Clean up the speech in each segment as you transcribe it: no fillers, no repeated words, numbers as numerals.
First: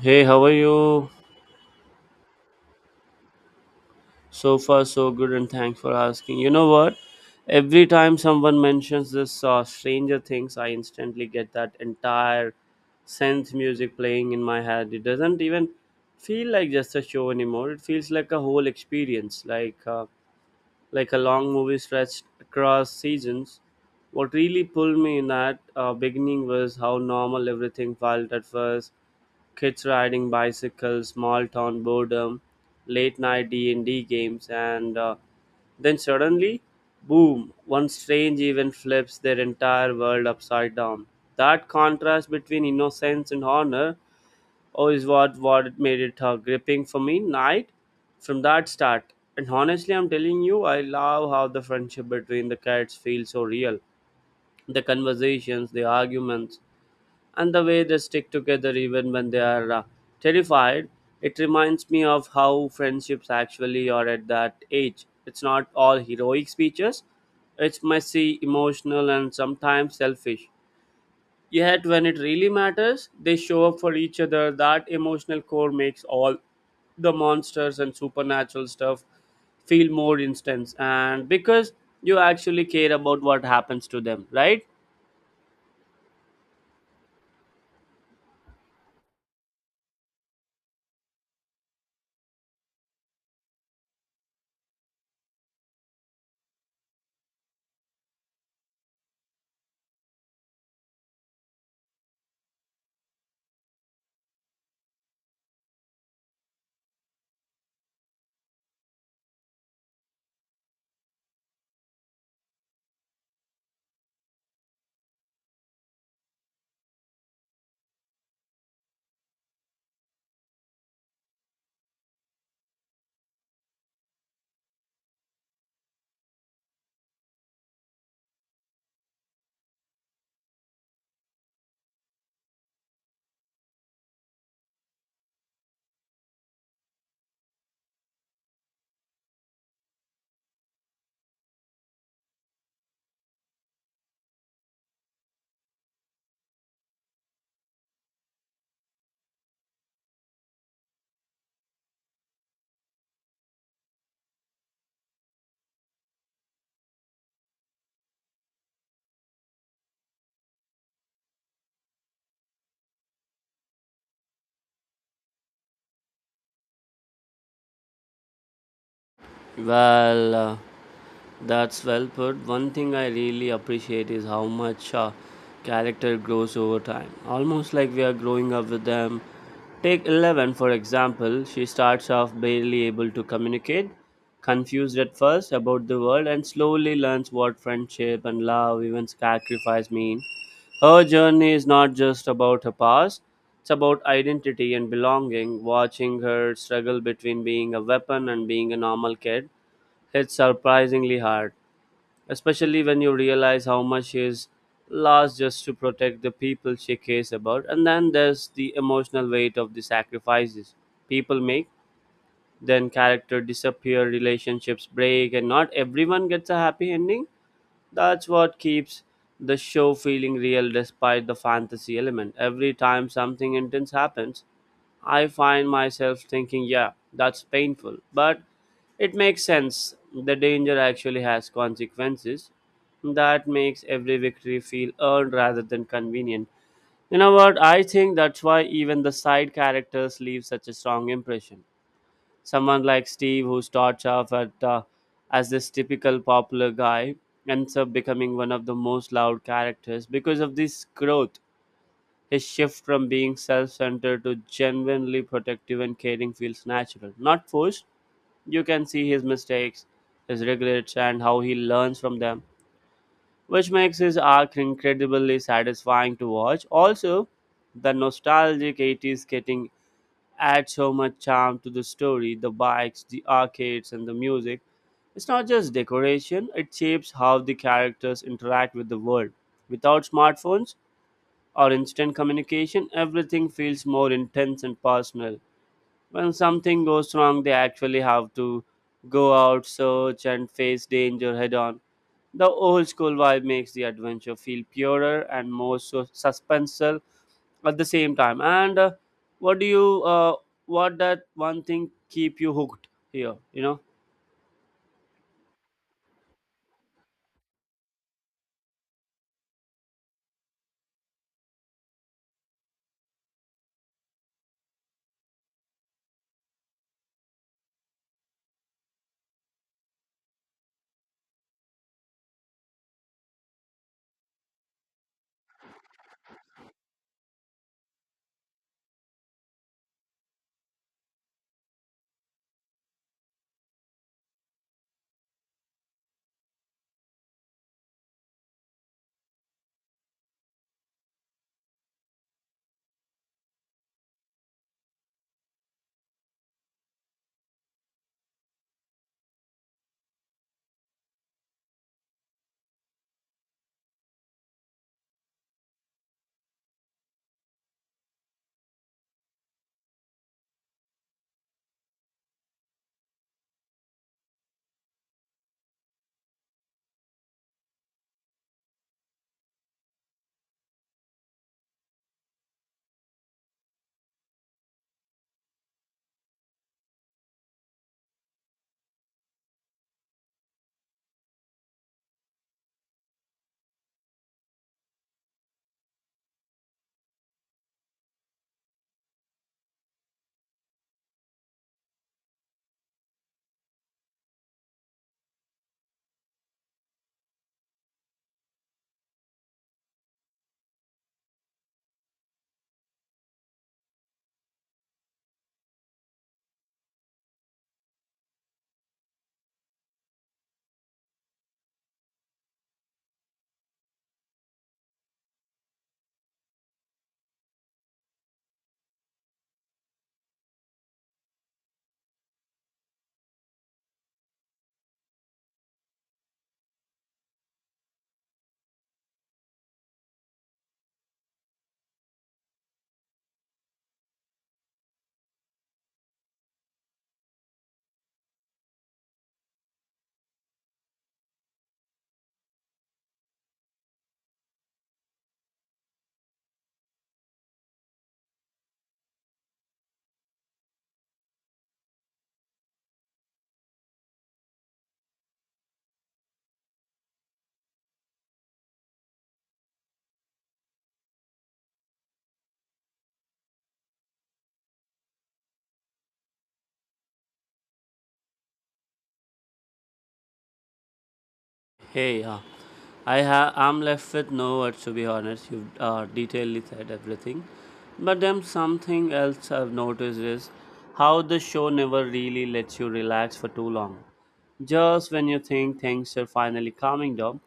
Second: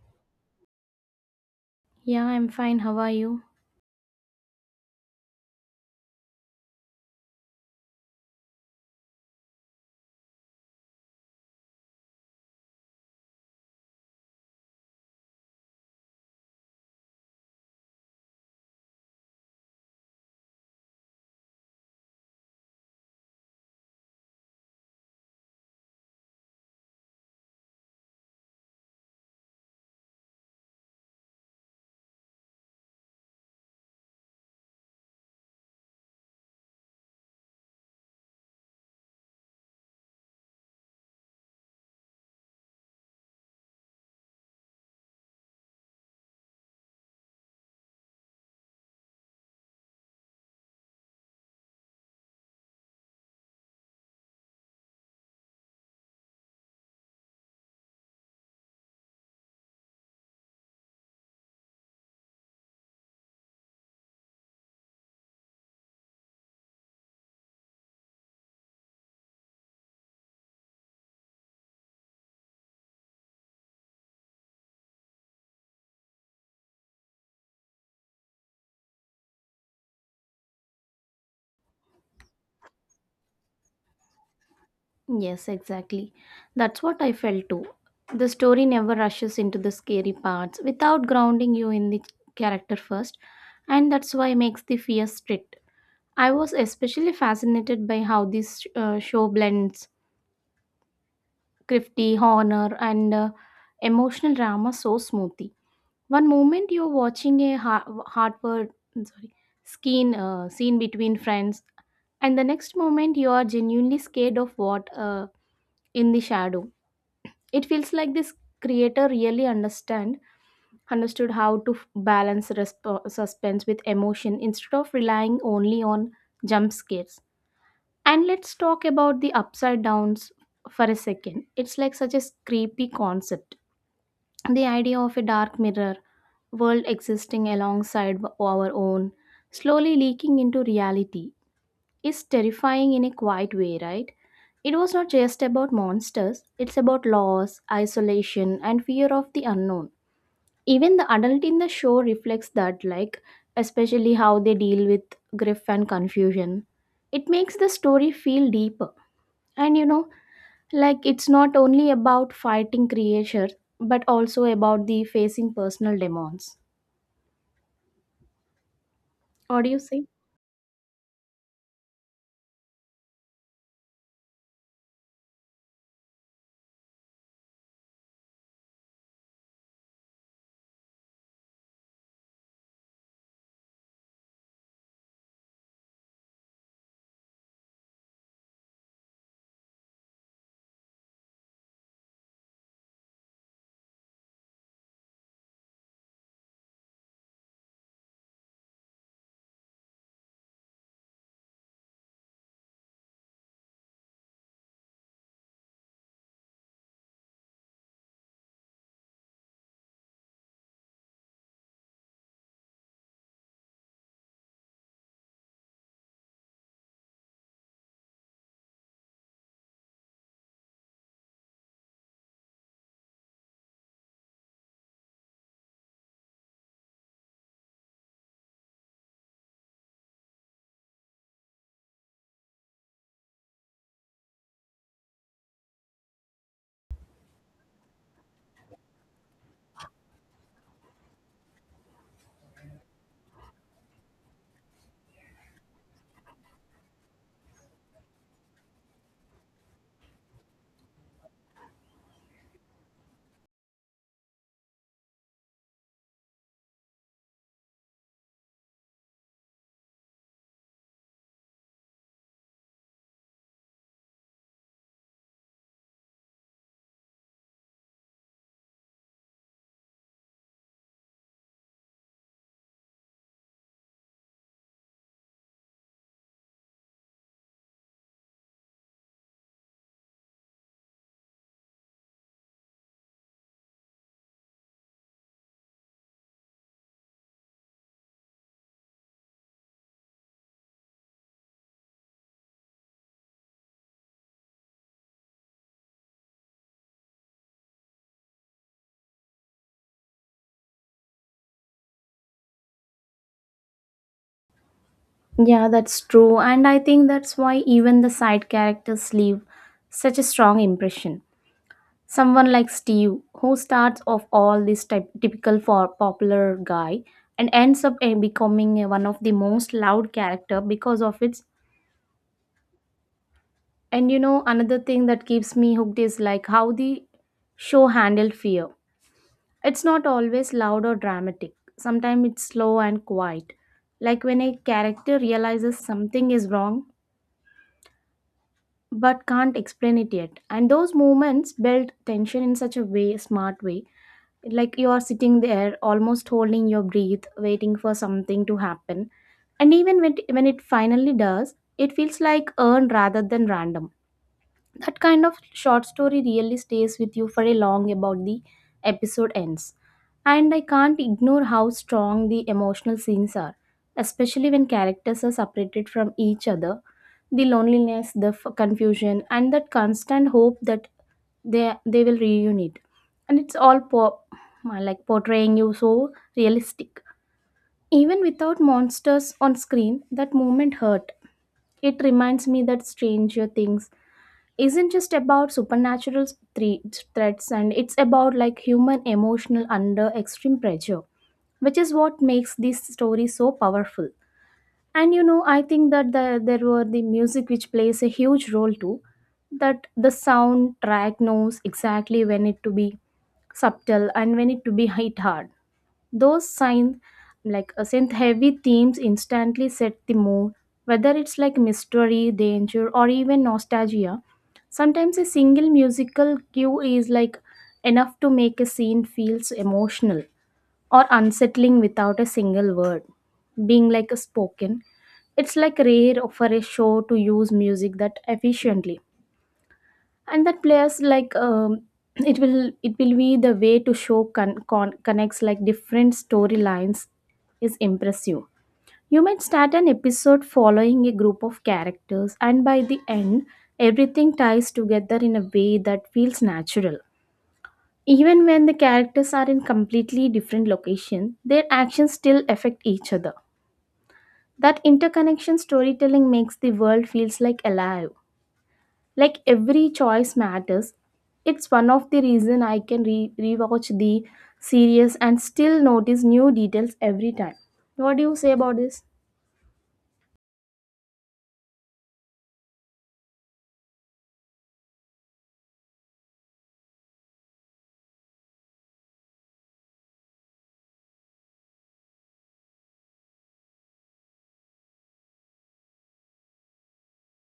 Hey, how are you? Yeah, I'm fine. How are you? So far, so good, and thanks for asking. You know what? Every time someone mentions this Stranger Things, I instantly get that entire synth music playing in my head. It doesn't even feel like just a show anymore. It feels like a whole experience, like a long movie stretched across seasons. What really pulled me in that beginning was how normal everything felt at first. Kids riding bicycles, small town boredom, late night D&D games, and then suddenly, boom, one strange event flips their entire world upside down. That contrast between innocence and honor, is what made it gripping for me night from that start. And honestly, I'm telling you, I love how the friendship between the cats feels so real. The conversations, the arguments, and the way they stick together even when they are terrified. It reminds me of how friendships actually are at that age. It's not all heroic speeches, it's messy, emotional, and sometimes selfish. Yet when it really matters, they show up for each other. That emotional core makes all the monsters and supernatural stuff feel more intense, and because you actually care about what happens to them, right? Yes, exactly. That's what I felt too. The story never rushes into the scary parts without grounding you in the character first, and that's why makes the fear strict. I was especially fascinated by how this show blends crafty honor and emotional drama so smoothly. One moment you're watching a hardware, sorry, skin scene between friends, and the next moment you are genuinely scared of what in the shadow. It feels like this creator really understand understood how to balance suspense with emotion instead of relying only on jump scares. And let's talk about the upside downs for a second. It's like such a creepy concept, the idea of a dark mirror world existing alongside our own slowly leaking into reality is terrifying in a quiet way, right? It was not just about monsters, it's about loss, isolation, and fear of the unknown. Even the adult in the show reflects that, like, especially how they deal with grief and confusion. It makes the story feel deeper. And you know, like, it's not only about fighting creatures, but also about the facing personal demons. What do you say? Well uh, That's well put. One thing I really appreciate is how much character grows over time, almost like we are growing up with them. Take 11, for example. She starts off barely able to communicate, confused at first about the world, and slowly learns what friendship and love, even sacrifice, mean. Her journey is not just about her past, it's about identity and belonging. Watching her struggle between being a weapon and being a normal kid, it's surprisingly hard, especially when you realize how much she's lost just to protect the people she cares about. And then there's the emotional weight of the sacrifices people make. Then character disappear, relationships break, and not everyone gets a happy ending. That's what keeps the show feeling real despite the fantasy element. Every time something intense happens, I find myself thinking, yeah, that's painful, but it makes sense. The danger actually has consequences. That makes every victory feel earned rather than convenient. You know what? I think that's why even the side characters leave such a strong impression. Someone like Steve, who starts off as this typical popular guy, ends up becoming one of the most loud characters because of this growth. His shift from being self centered to genuinely protective and caring feels natural, not forced. You can see his mistakes, his regrets, and how he learns from them, which makes his arc incredibly satisfying to watch. Also, the nostalgic 80s getting add so much charm to the story, the bikes, the arcades, and the music. It's not just decoration, it shapes how the characters interact with the world. Without smartphones or instant communication, everything feels more intense and personal. When something goes wrong, they actually have to go out, search, and face danger head on. The old school vibe makes the adventure feel purer and more suspenseful at the same time and what do you what that one thing keep you hooked here, you know? Yeah, that's true. And I think that's why even the side characters leave such a strong impression. Someone like Steve, who starts off all this typical for popular guy and ends up becoming one of the most loud character because of its. And you know, another thing that keeps me hooked is like how the show handled fear. It's not always loud or dramatic. Sometimes it's slow and quiet. Like when a character realizes something is wrong but can't explain it yet. And those moments build tension in such smart way, like you are sitting there almost holding your breath waiting for something to happen, and even when it finally does it feels like earned rather than random. That kind of short story really stays with you for a long about the episode ends. And I can't ignore how strong the emotional scenes are, especially when characters are separated from each other, the loneliness, the confusion, and that constant hope that they will reunite. And it's all like portraying you so realistic. Even without monsters on screen, that moment hurt. It reminds me that Stranger Things isn't just about supernatural thre- threats, and it's about like human emotional under extreme pressure, which is what makes this story so powerful. And you know, I think there were the music which plays a huge role too. That the soundtrack knows exactly when it to be subtle and when it to be hit hard. Those signs like a synth heavy themes instantly set the mood, whether it's like mystery, danger, or even nostalgia. Sometimes a single musical cue is like enough to make a scene feels emotional or unsettling without a single word being like a spoken. It's like rare for a show to use music that efficiently. And that players like it will be the way to show connects like different storylines is impressive. You might start an episode following a group of characters, and by the end everything ties together in a way that feels natural. Even when the characters are in completely different locations, their actions still affect each other. That interconnection storytelling makes the world feels like alive. Like every choice matters. It's one of the reason I can rewatch the series and still notice new details every time. What do you say about this? Hey, I'm left with no words, to be honest. You've detailedly said everything, but then something else I've noticed is how the show never really lets you relax for too long. Just when you think things are finally calming down,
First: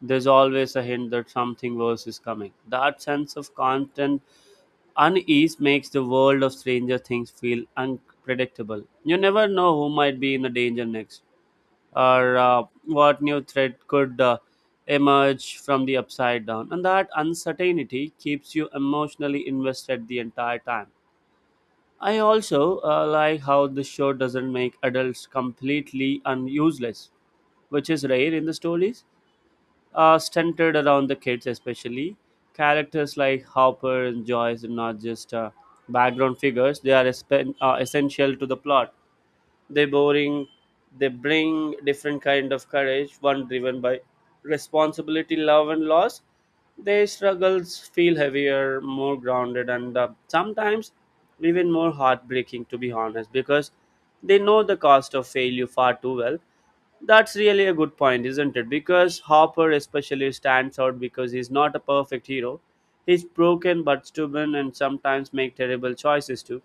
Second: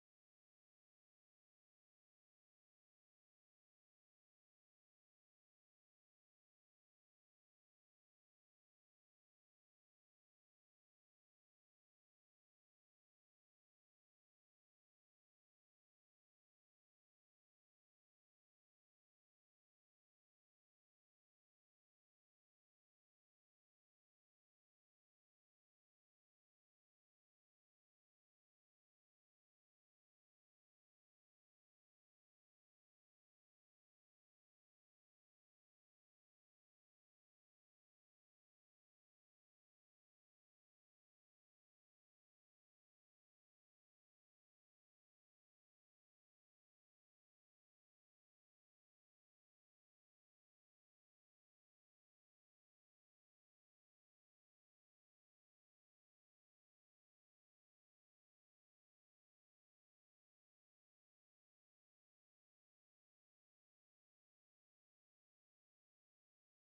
there's always a hint that something worse is coming. That sense of constant unease makes the world of Stranger Things feel unpredictable. You never know who might be in the danger next, or what new threat could emerge from the upside down. And that uncertainty keeps you emotionally invested the entire time. I also like how the show doesn't make adults completely useless, which is rare in the stories centered around the kids, especially. Characters like Hopper and Joyce are not just background figures, they are essential to the plot. They boring they bring different kind of courage, one driven by responsibility, love, and loss. Their struggles feel heavier, more grounded, and sometimes even more heartbreaking, to be honest, because they know the cost of failure far too well. That's really a good point, isn't it? Because Hopper especially stands out because he's not a perfect hero. He's broken but stubborn, and sometimes make terrible choices too.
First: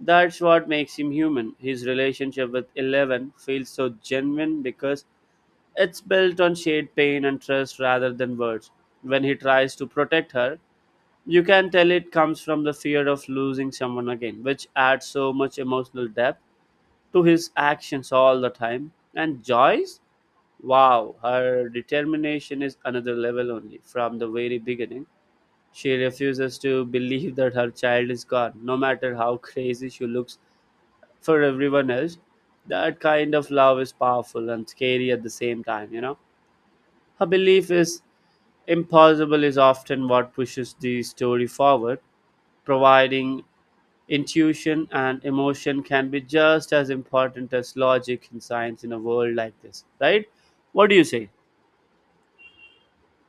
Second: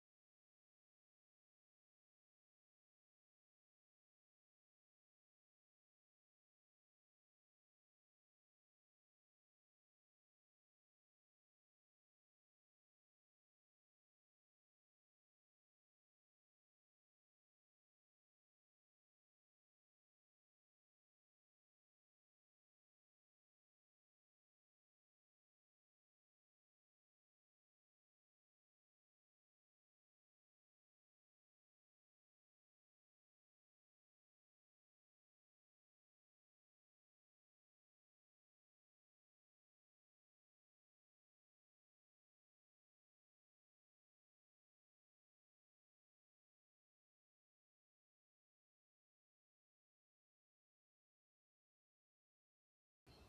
That's what makes him human. His relationship with Eleven feels so genuine because it's built on shared pain and trust rather than words. When he tries to protect her, you can tell it comes from the fear of losing someone again, which adds so much emotional depth to his actions all the time. And Joyce? Wow, her determination is another level only. From the very beginning, she refuses to believe that her child is gone, no matter how crazy she looks for everyone else. That kind of love is powerful and scary at the same time, you know. Her belief is impossible is often what pushes the story forward, providing intuition and emotion can be just as important as logic and science in a world like this, right? What do you say?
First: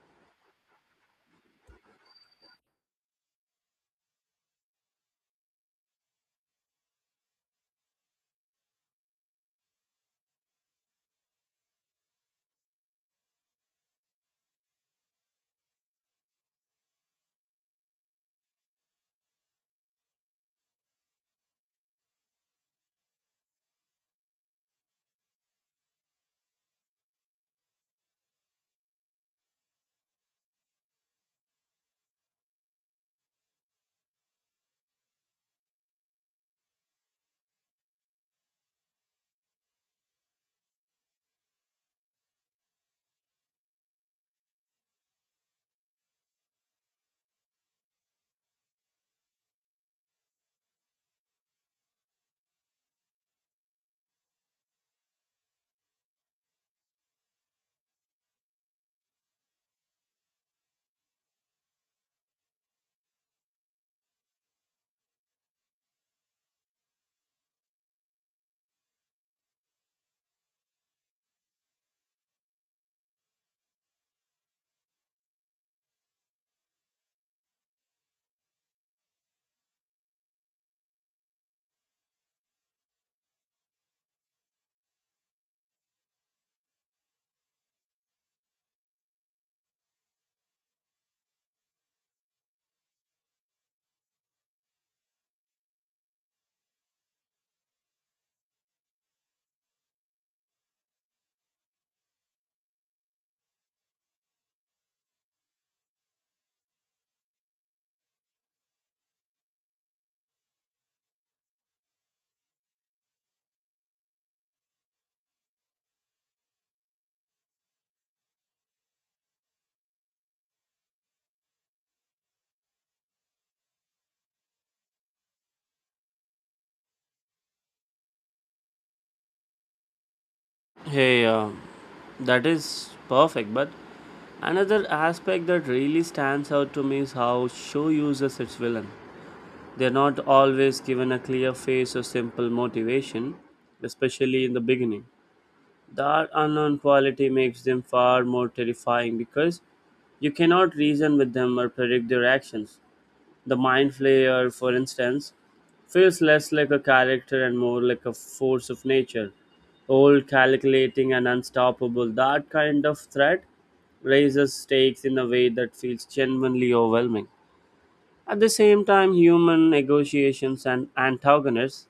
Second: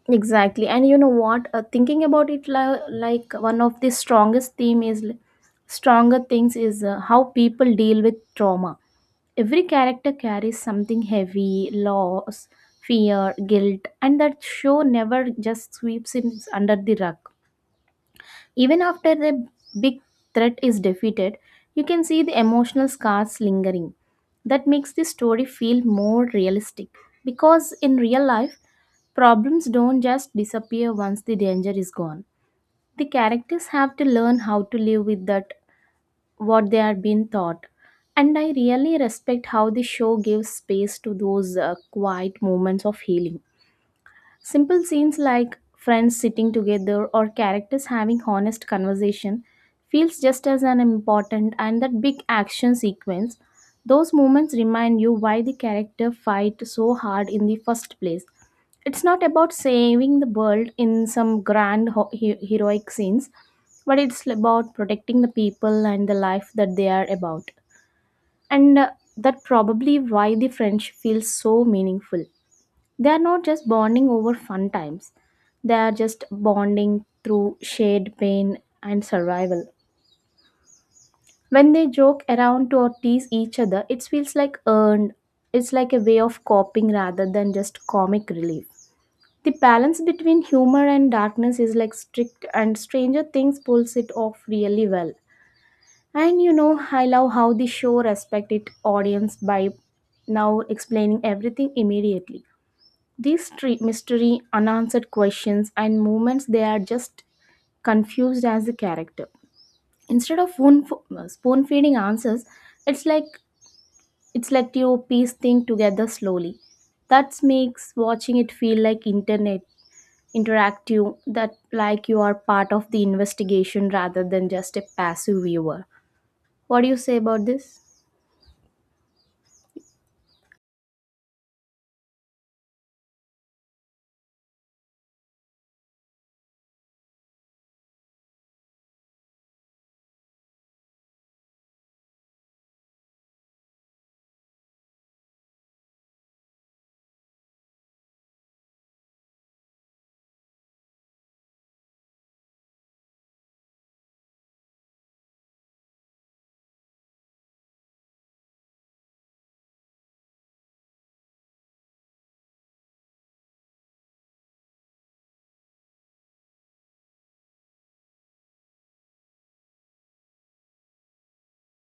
Exactly. And you know what? Thinking about it like one of the strongest theme is stronger things is how people deal with trauma. Every character carries something heavy, loss, fear, guilt, and that show never just sweeps it under the rug. Even after the big threat is defeated, you can see the emotional scars lingering. That makes the story feel more realistic because in real life, problems don't just disappear once the danger is gone. The characters have to learn how to live with that what they are being taught. And I really respect how the show gives space to those quiet moments of healing. Simple scenes like friends sitting together or characters having honest conversation feels just as an important and that big action sequence. Those moments remind you why the character fight so hard in the first place. It's not about saving the world in some grand heroic scenes, but it's about protecting the people and the life that they are about. And that probably why the friendship feels so meaningful. They are not just bonding over fun times, they are just bonding through shared pain and survival. When they joke around or tease each other, it feels like earned. It's like a way of coping rather than just comic relief. The balance between humor and darkness is like strict, and Stranger Things pulls it off really well. And you know, I love how the show respects its audience by now explaining everything immediately. These mystery, unanswered questions and moments they are just confused as the character. Instead of spoon feeding answers, it's like it's let you piece things together slowly. That makes watching it feel like internet interactive, that like you are part of the investigation rather than just a passive viewer. What do you say about this? Hey, um, that is perfect. But another aspect that really stands out to me is how show uses its villain. They are not always given a clear face or simple motivation, especially in the beginning. That unknown quality makes them far more terrifying because you cannot reason with them or predict their actions. The mind flayer, for instance, feels less like a character and more like a force of nature. Old, calculating, and unstoppable, that kind of threat raises stakes in a way that feels genuinely overwhelming. At the same time, human negotiations and antagonists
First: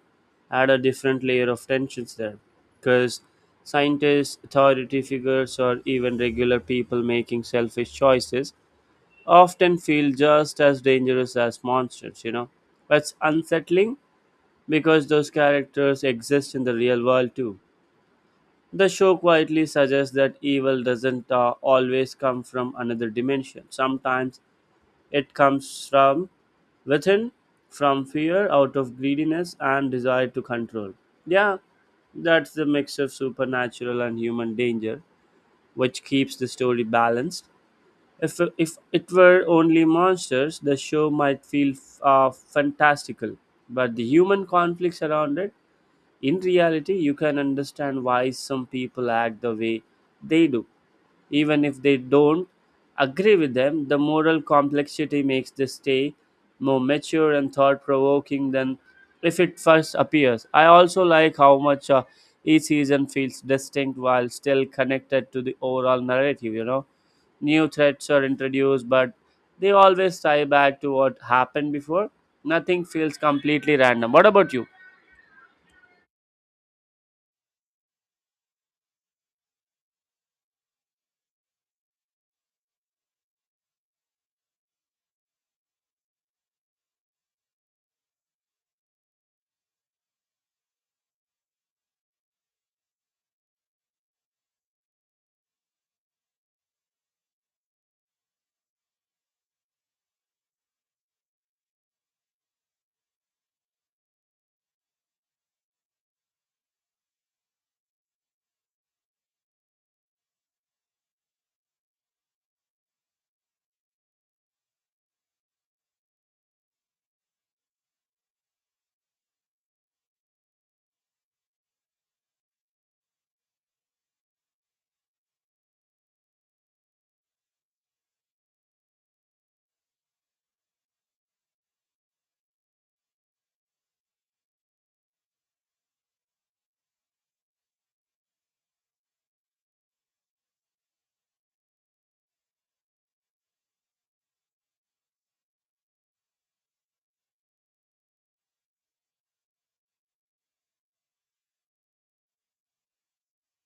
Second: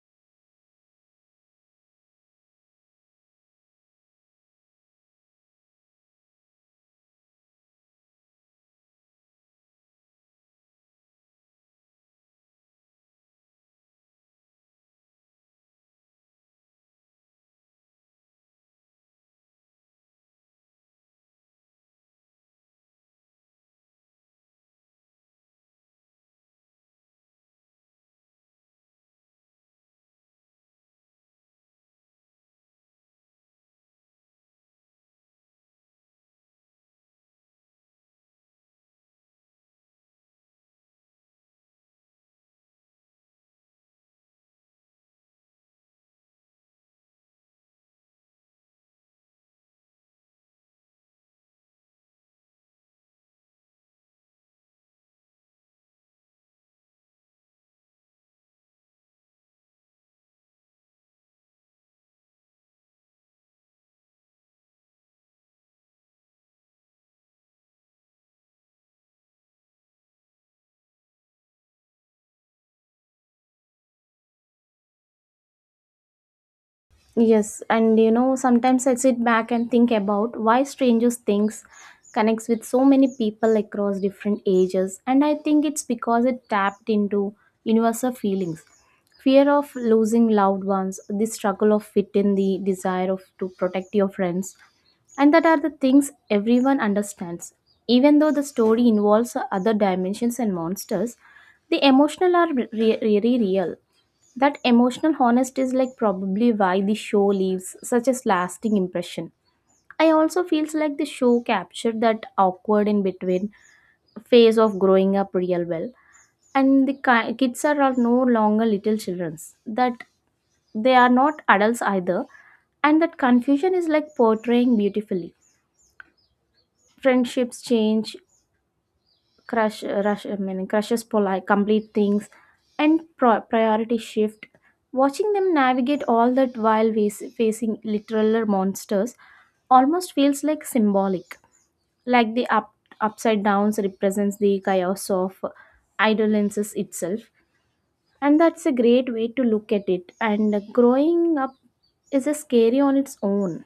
add a different layer of tensions there, because scientists, authority figures, or even regular people making selfish choices often feel just as dangerous as monsters, you know. But it's unsettling because those characters exist in the real world too. The show quietly suggests that evil doesn't always come from another dimension. Sometimes it comes from within, from fear, out of greediness and desire to control. Yeah, that's the mix of supernatural and human danger, which keeps the story balanced. If it were only monsters, the show might feel fantastical, but the human conflicts around it in reality, you can understand why some people act the way they do. Even if they don't agree with them, the moral complexity makes this stay more mature and thought provoking than if it first appears. I also like how much each season feels distinct while still connected to the overall narrative, you know. New threats are introduced, but they always tie back to what happened before. Nothing feels completely random. What about you? Yes, and you know, sometimes I sit back and think about why Strangers Things connects with so many people across different ages, and I think it's because it tapped into universal feelings. Fear of losing loved ones, the struggle of fit in, the desire of to protect your friends, and that are the things everyone understands. Even though the story involves other dimensions and monsters, the emotional are really real. That emotional honesty is like probably why the show leaves such a lasting impression. I also feels like the show captured that awkward in between phase of growing up real well, and the kids are no longer little childrens. That they are not adults either, and that confusion is like portraying beautifully. Friendships change, crushes polite complete things, and priority shift. Watching them navigate all that while facing literal monsters almost feels like symbolic, like the upside downs represents the chaos of idolences itself. And that's a great way to look at it. And growing up is a scary on its own,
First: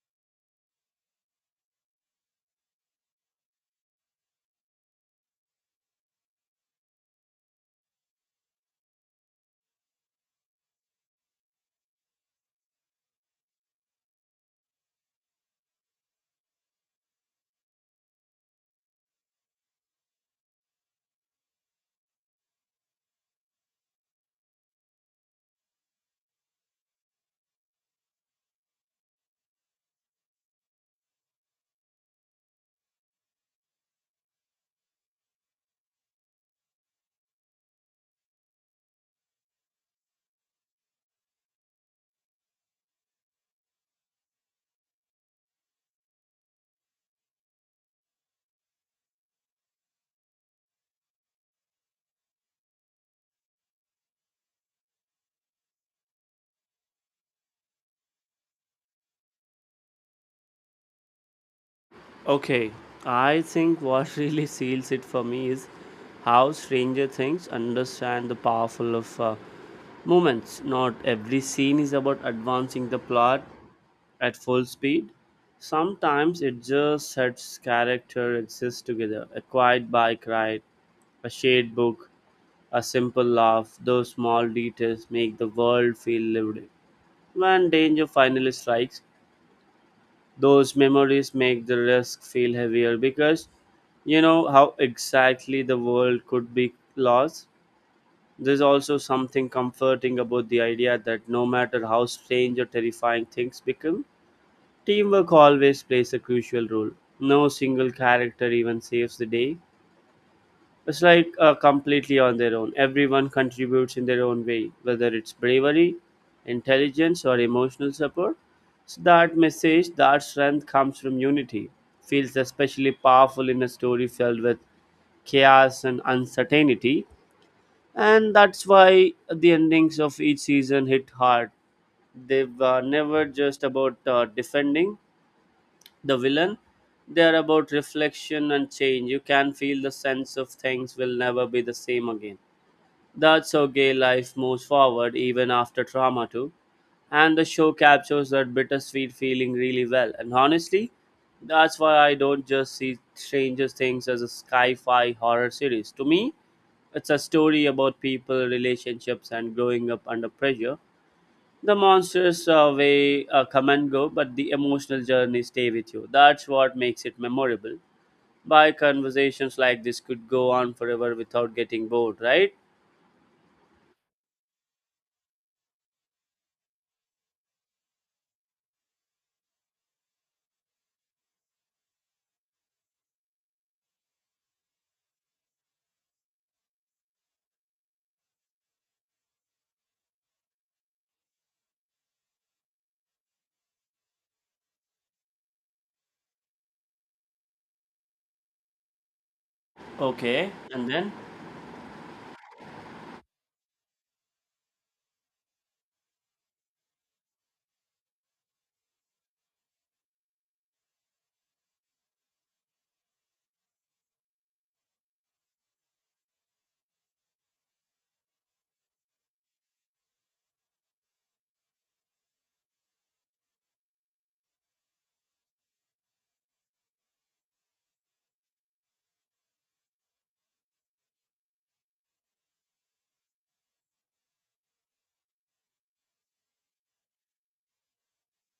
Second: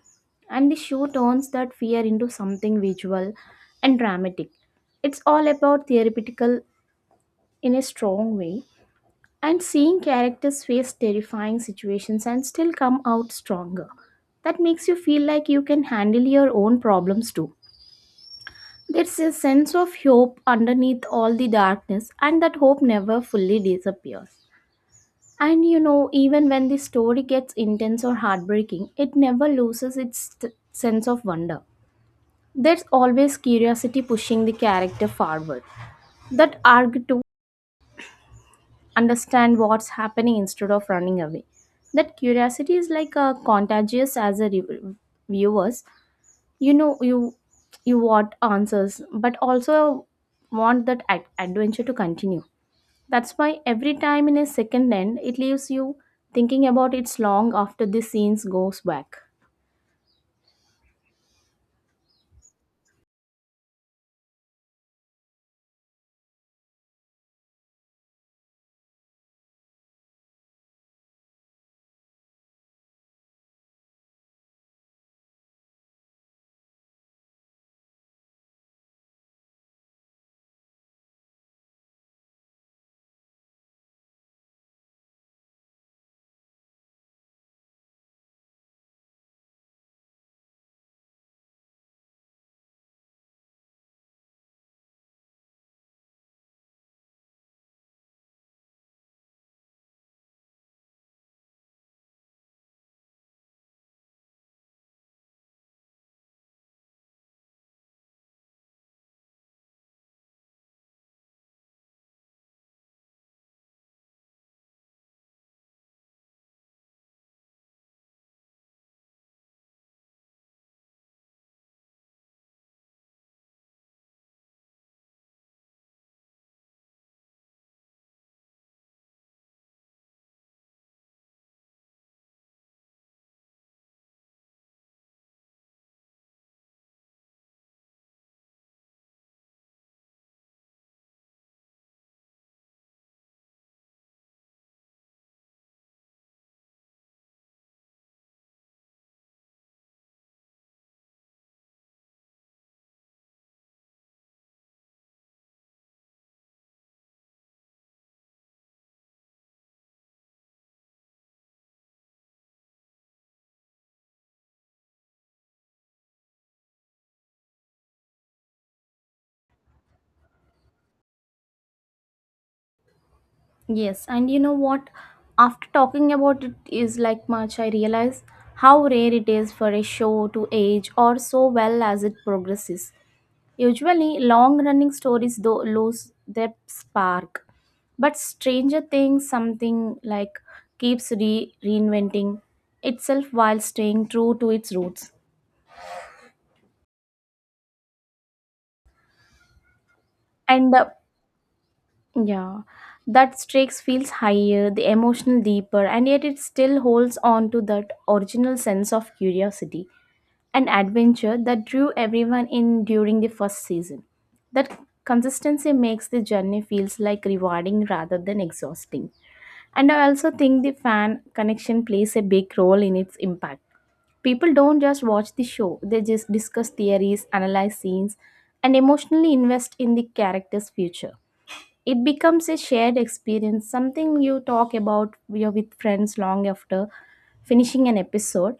and the show turns that fear into something visual and dramatic. It's all about therapeutical in a strong way, and seeing characters face terrifying situations and still come out stronger. That makes you feel like you can handle your own problems too. There's a sense of hope underneath all the darkness, and that hope never fully disappears. And you know, even when the story gets intense or heartbreaking, it never loses its sense of wonder. There's always curiosity pushing the character forward. That arc understand what's happening instead of running away. That curiosity is like a contagious as a viewers. You know, you want answers, but also want that adventure to continue. That's why every time in a second end, it leaves you thinking about it's long after the scenes goes back. Okay, I think what really seals it for me is how Stranger Things understand the powerful of moments. Not every scene is about advancing the plot at full speed. Sometimes it just sets character exist together. A quiet bike ride, a shared book, a simple laugh. Those small details make the world feel lived in. When danger finally strikes, those memories make the risk feel heavier because you know how exactly the world could be lost. There's also something comforting about the idea that no matter how strange or terrifying things become, teamwork always plays a crucial role. No single character even saves the day. It's completely on their own. Everyone contributes in their own way, whether it's bravery, intelligence, or emotional support. So that message, that strength comes from unity. Feels especially powerful in a story filled with chaos and uncertainty. And that's why the endings of each season hit hard. They were never just about defending the villain, they are about reflection and change. You can feel the sense of things will never be the same again. That's how gay life moves forward even after trauma too. And the show captures that bittersweet feeling really well. And honestly, that's why I don't just see Stranger Things as a sci-fi horror series. To me, it's a story about people, relationships, and growing up under pressure. The monsters way come and go, but the emotional journey stay with you. That's what makes it memorable. By conversations like this could go on forever without getting bored, right? Yes, and you know what? After talking about it is like much, I realize how rare it is for a show to age or so well as it progresses. Usually, long running stories though lose their spark, but Stranger Things something like keeps reinventing itself while staying true to its roots. Okay. And And then yeah, that stakes feels higher, the emotional deeper, and yet it still holds on to that original sense of curiosity and adventure that drew everyone in during the first season. That consistency makes the journey feels like rewarding rather than exhausting. And I also think the fan connection plays a big role in its impact. People don't just watch the show, they just discuss theories, analyze scenes, and emotionally invest in the character's future. It becomes a shared experience, something you talk about you with friends long after finishing an episode.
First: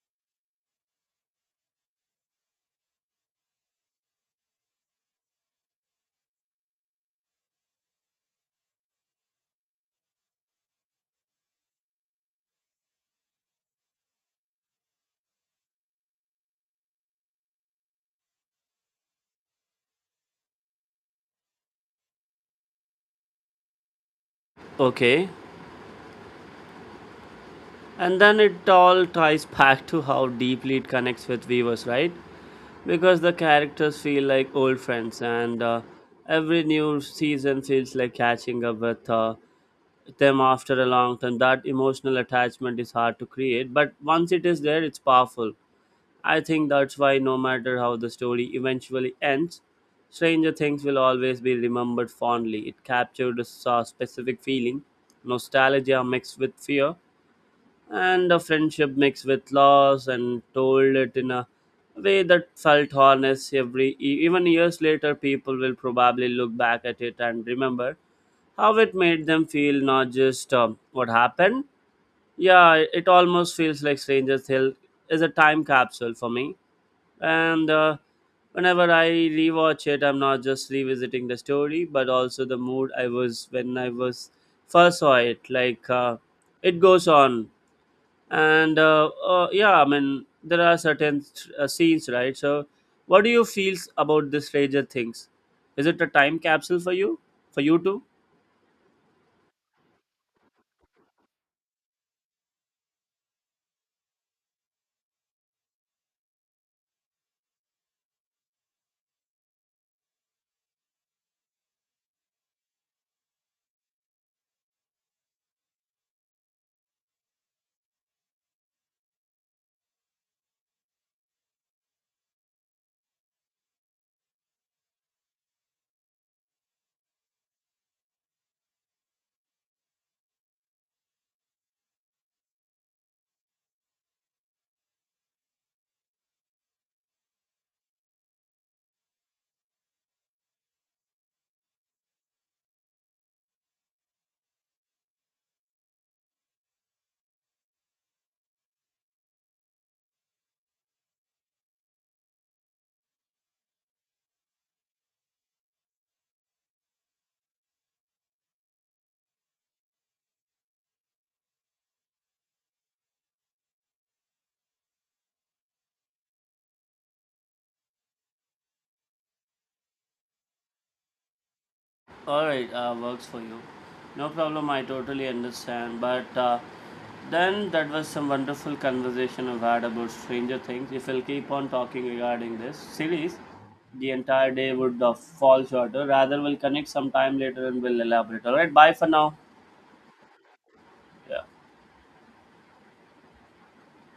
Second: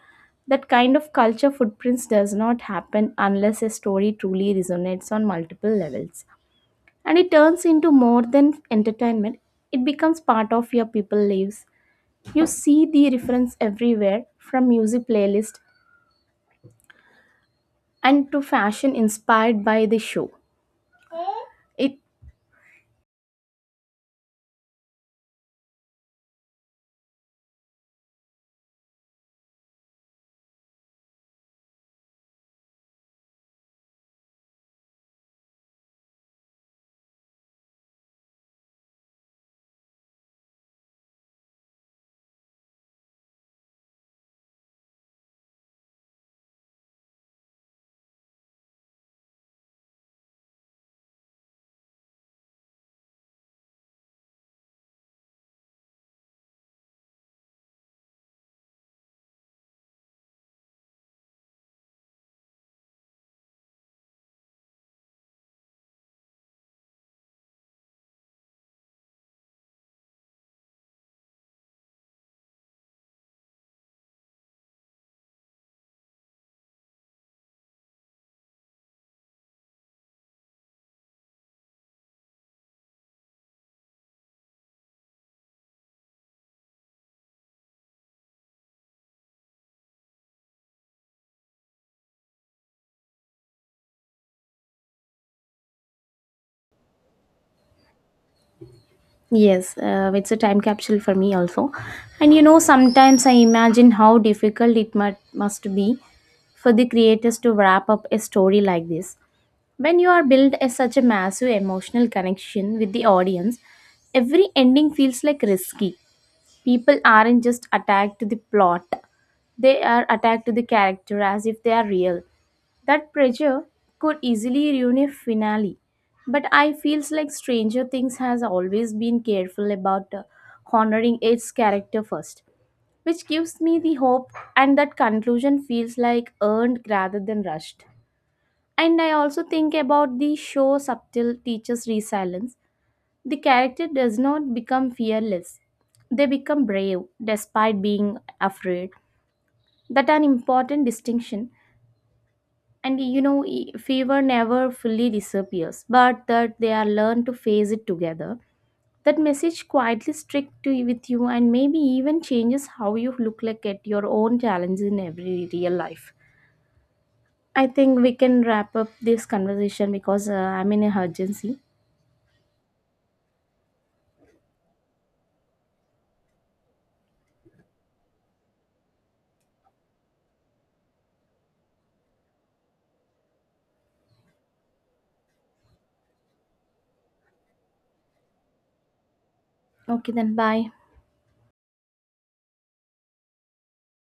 That kind of culture footprints does not happen unless a story truly resonates on multiple levels. And it turns into more than entertainment, it becomes part of your people lives. You see the reference everywhere, from music playlist and to fashion inspired by the show. It okay, and then it all ties back to how deeply it connects with viewers, right? Because the characters feel like old friends, and every new season feels like catching up with them after a long time. That emotional attachment is hard to create, but once it is there, it's powerful. I think that's why, no matter how the story eventually ends, Stranger Things will always be remembered fondly. It captured a specific feeling, nostalgia mixed with fear and a friendship mixed with loss, and told it in a way that felt honest. Every even years later, people will probably look back at it and remember how it made them feel, not just what happened. Yeah, it almost feels like strangers hill is a time capsule for me, and whenever I rewatch it, I'm not just revisiting the story but also the mood I was when I was first saw it. It goes on. And yeah, I mean, there are certain scenes, right? So what do you feel about this Stranger Things? Is it a time capsule for you, for you too? yes, it's a time capsule for me also. And you know, sometimes I imagine how difficult it must be for the creators to wrap up a story like this. When you are built as such a massive emotional connection with the audience, every ending feels like risky. People aren't just attacked to the plot, they are attacked to the character as if they are real. That pressure could easily ruin a finale. But I feels like Stranger Things has always been careful about honoring its character first, which gives me the hope and that conclusion feels like earned rather than rushed. And I also think about the show subtle teaches resilience. The character does not become fearless. They become brave despite being afraid. That an important distinction. And you know, fever never fully disappears, but that they are learned to face it together. That message quietly sticks to you with you and maybe even changes how you look like at your own challenges in every real life. I think we can wrap up this conversation because I'm in a urgency. All right, works for you. No problem, I totally understand. But then that was some wonderful conversation I've had about Stranger Things. If we'll keep on talking regarding this series, the entire day would fall shorter. Rather, we'll connect sometime later and we'll elaborate. All right, bye for now. Okay, then bye. Yeah.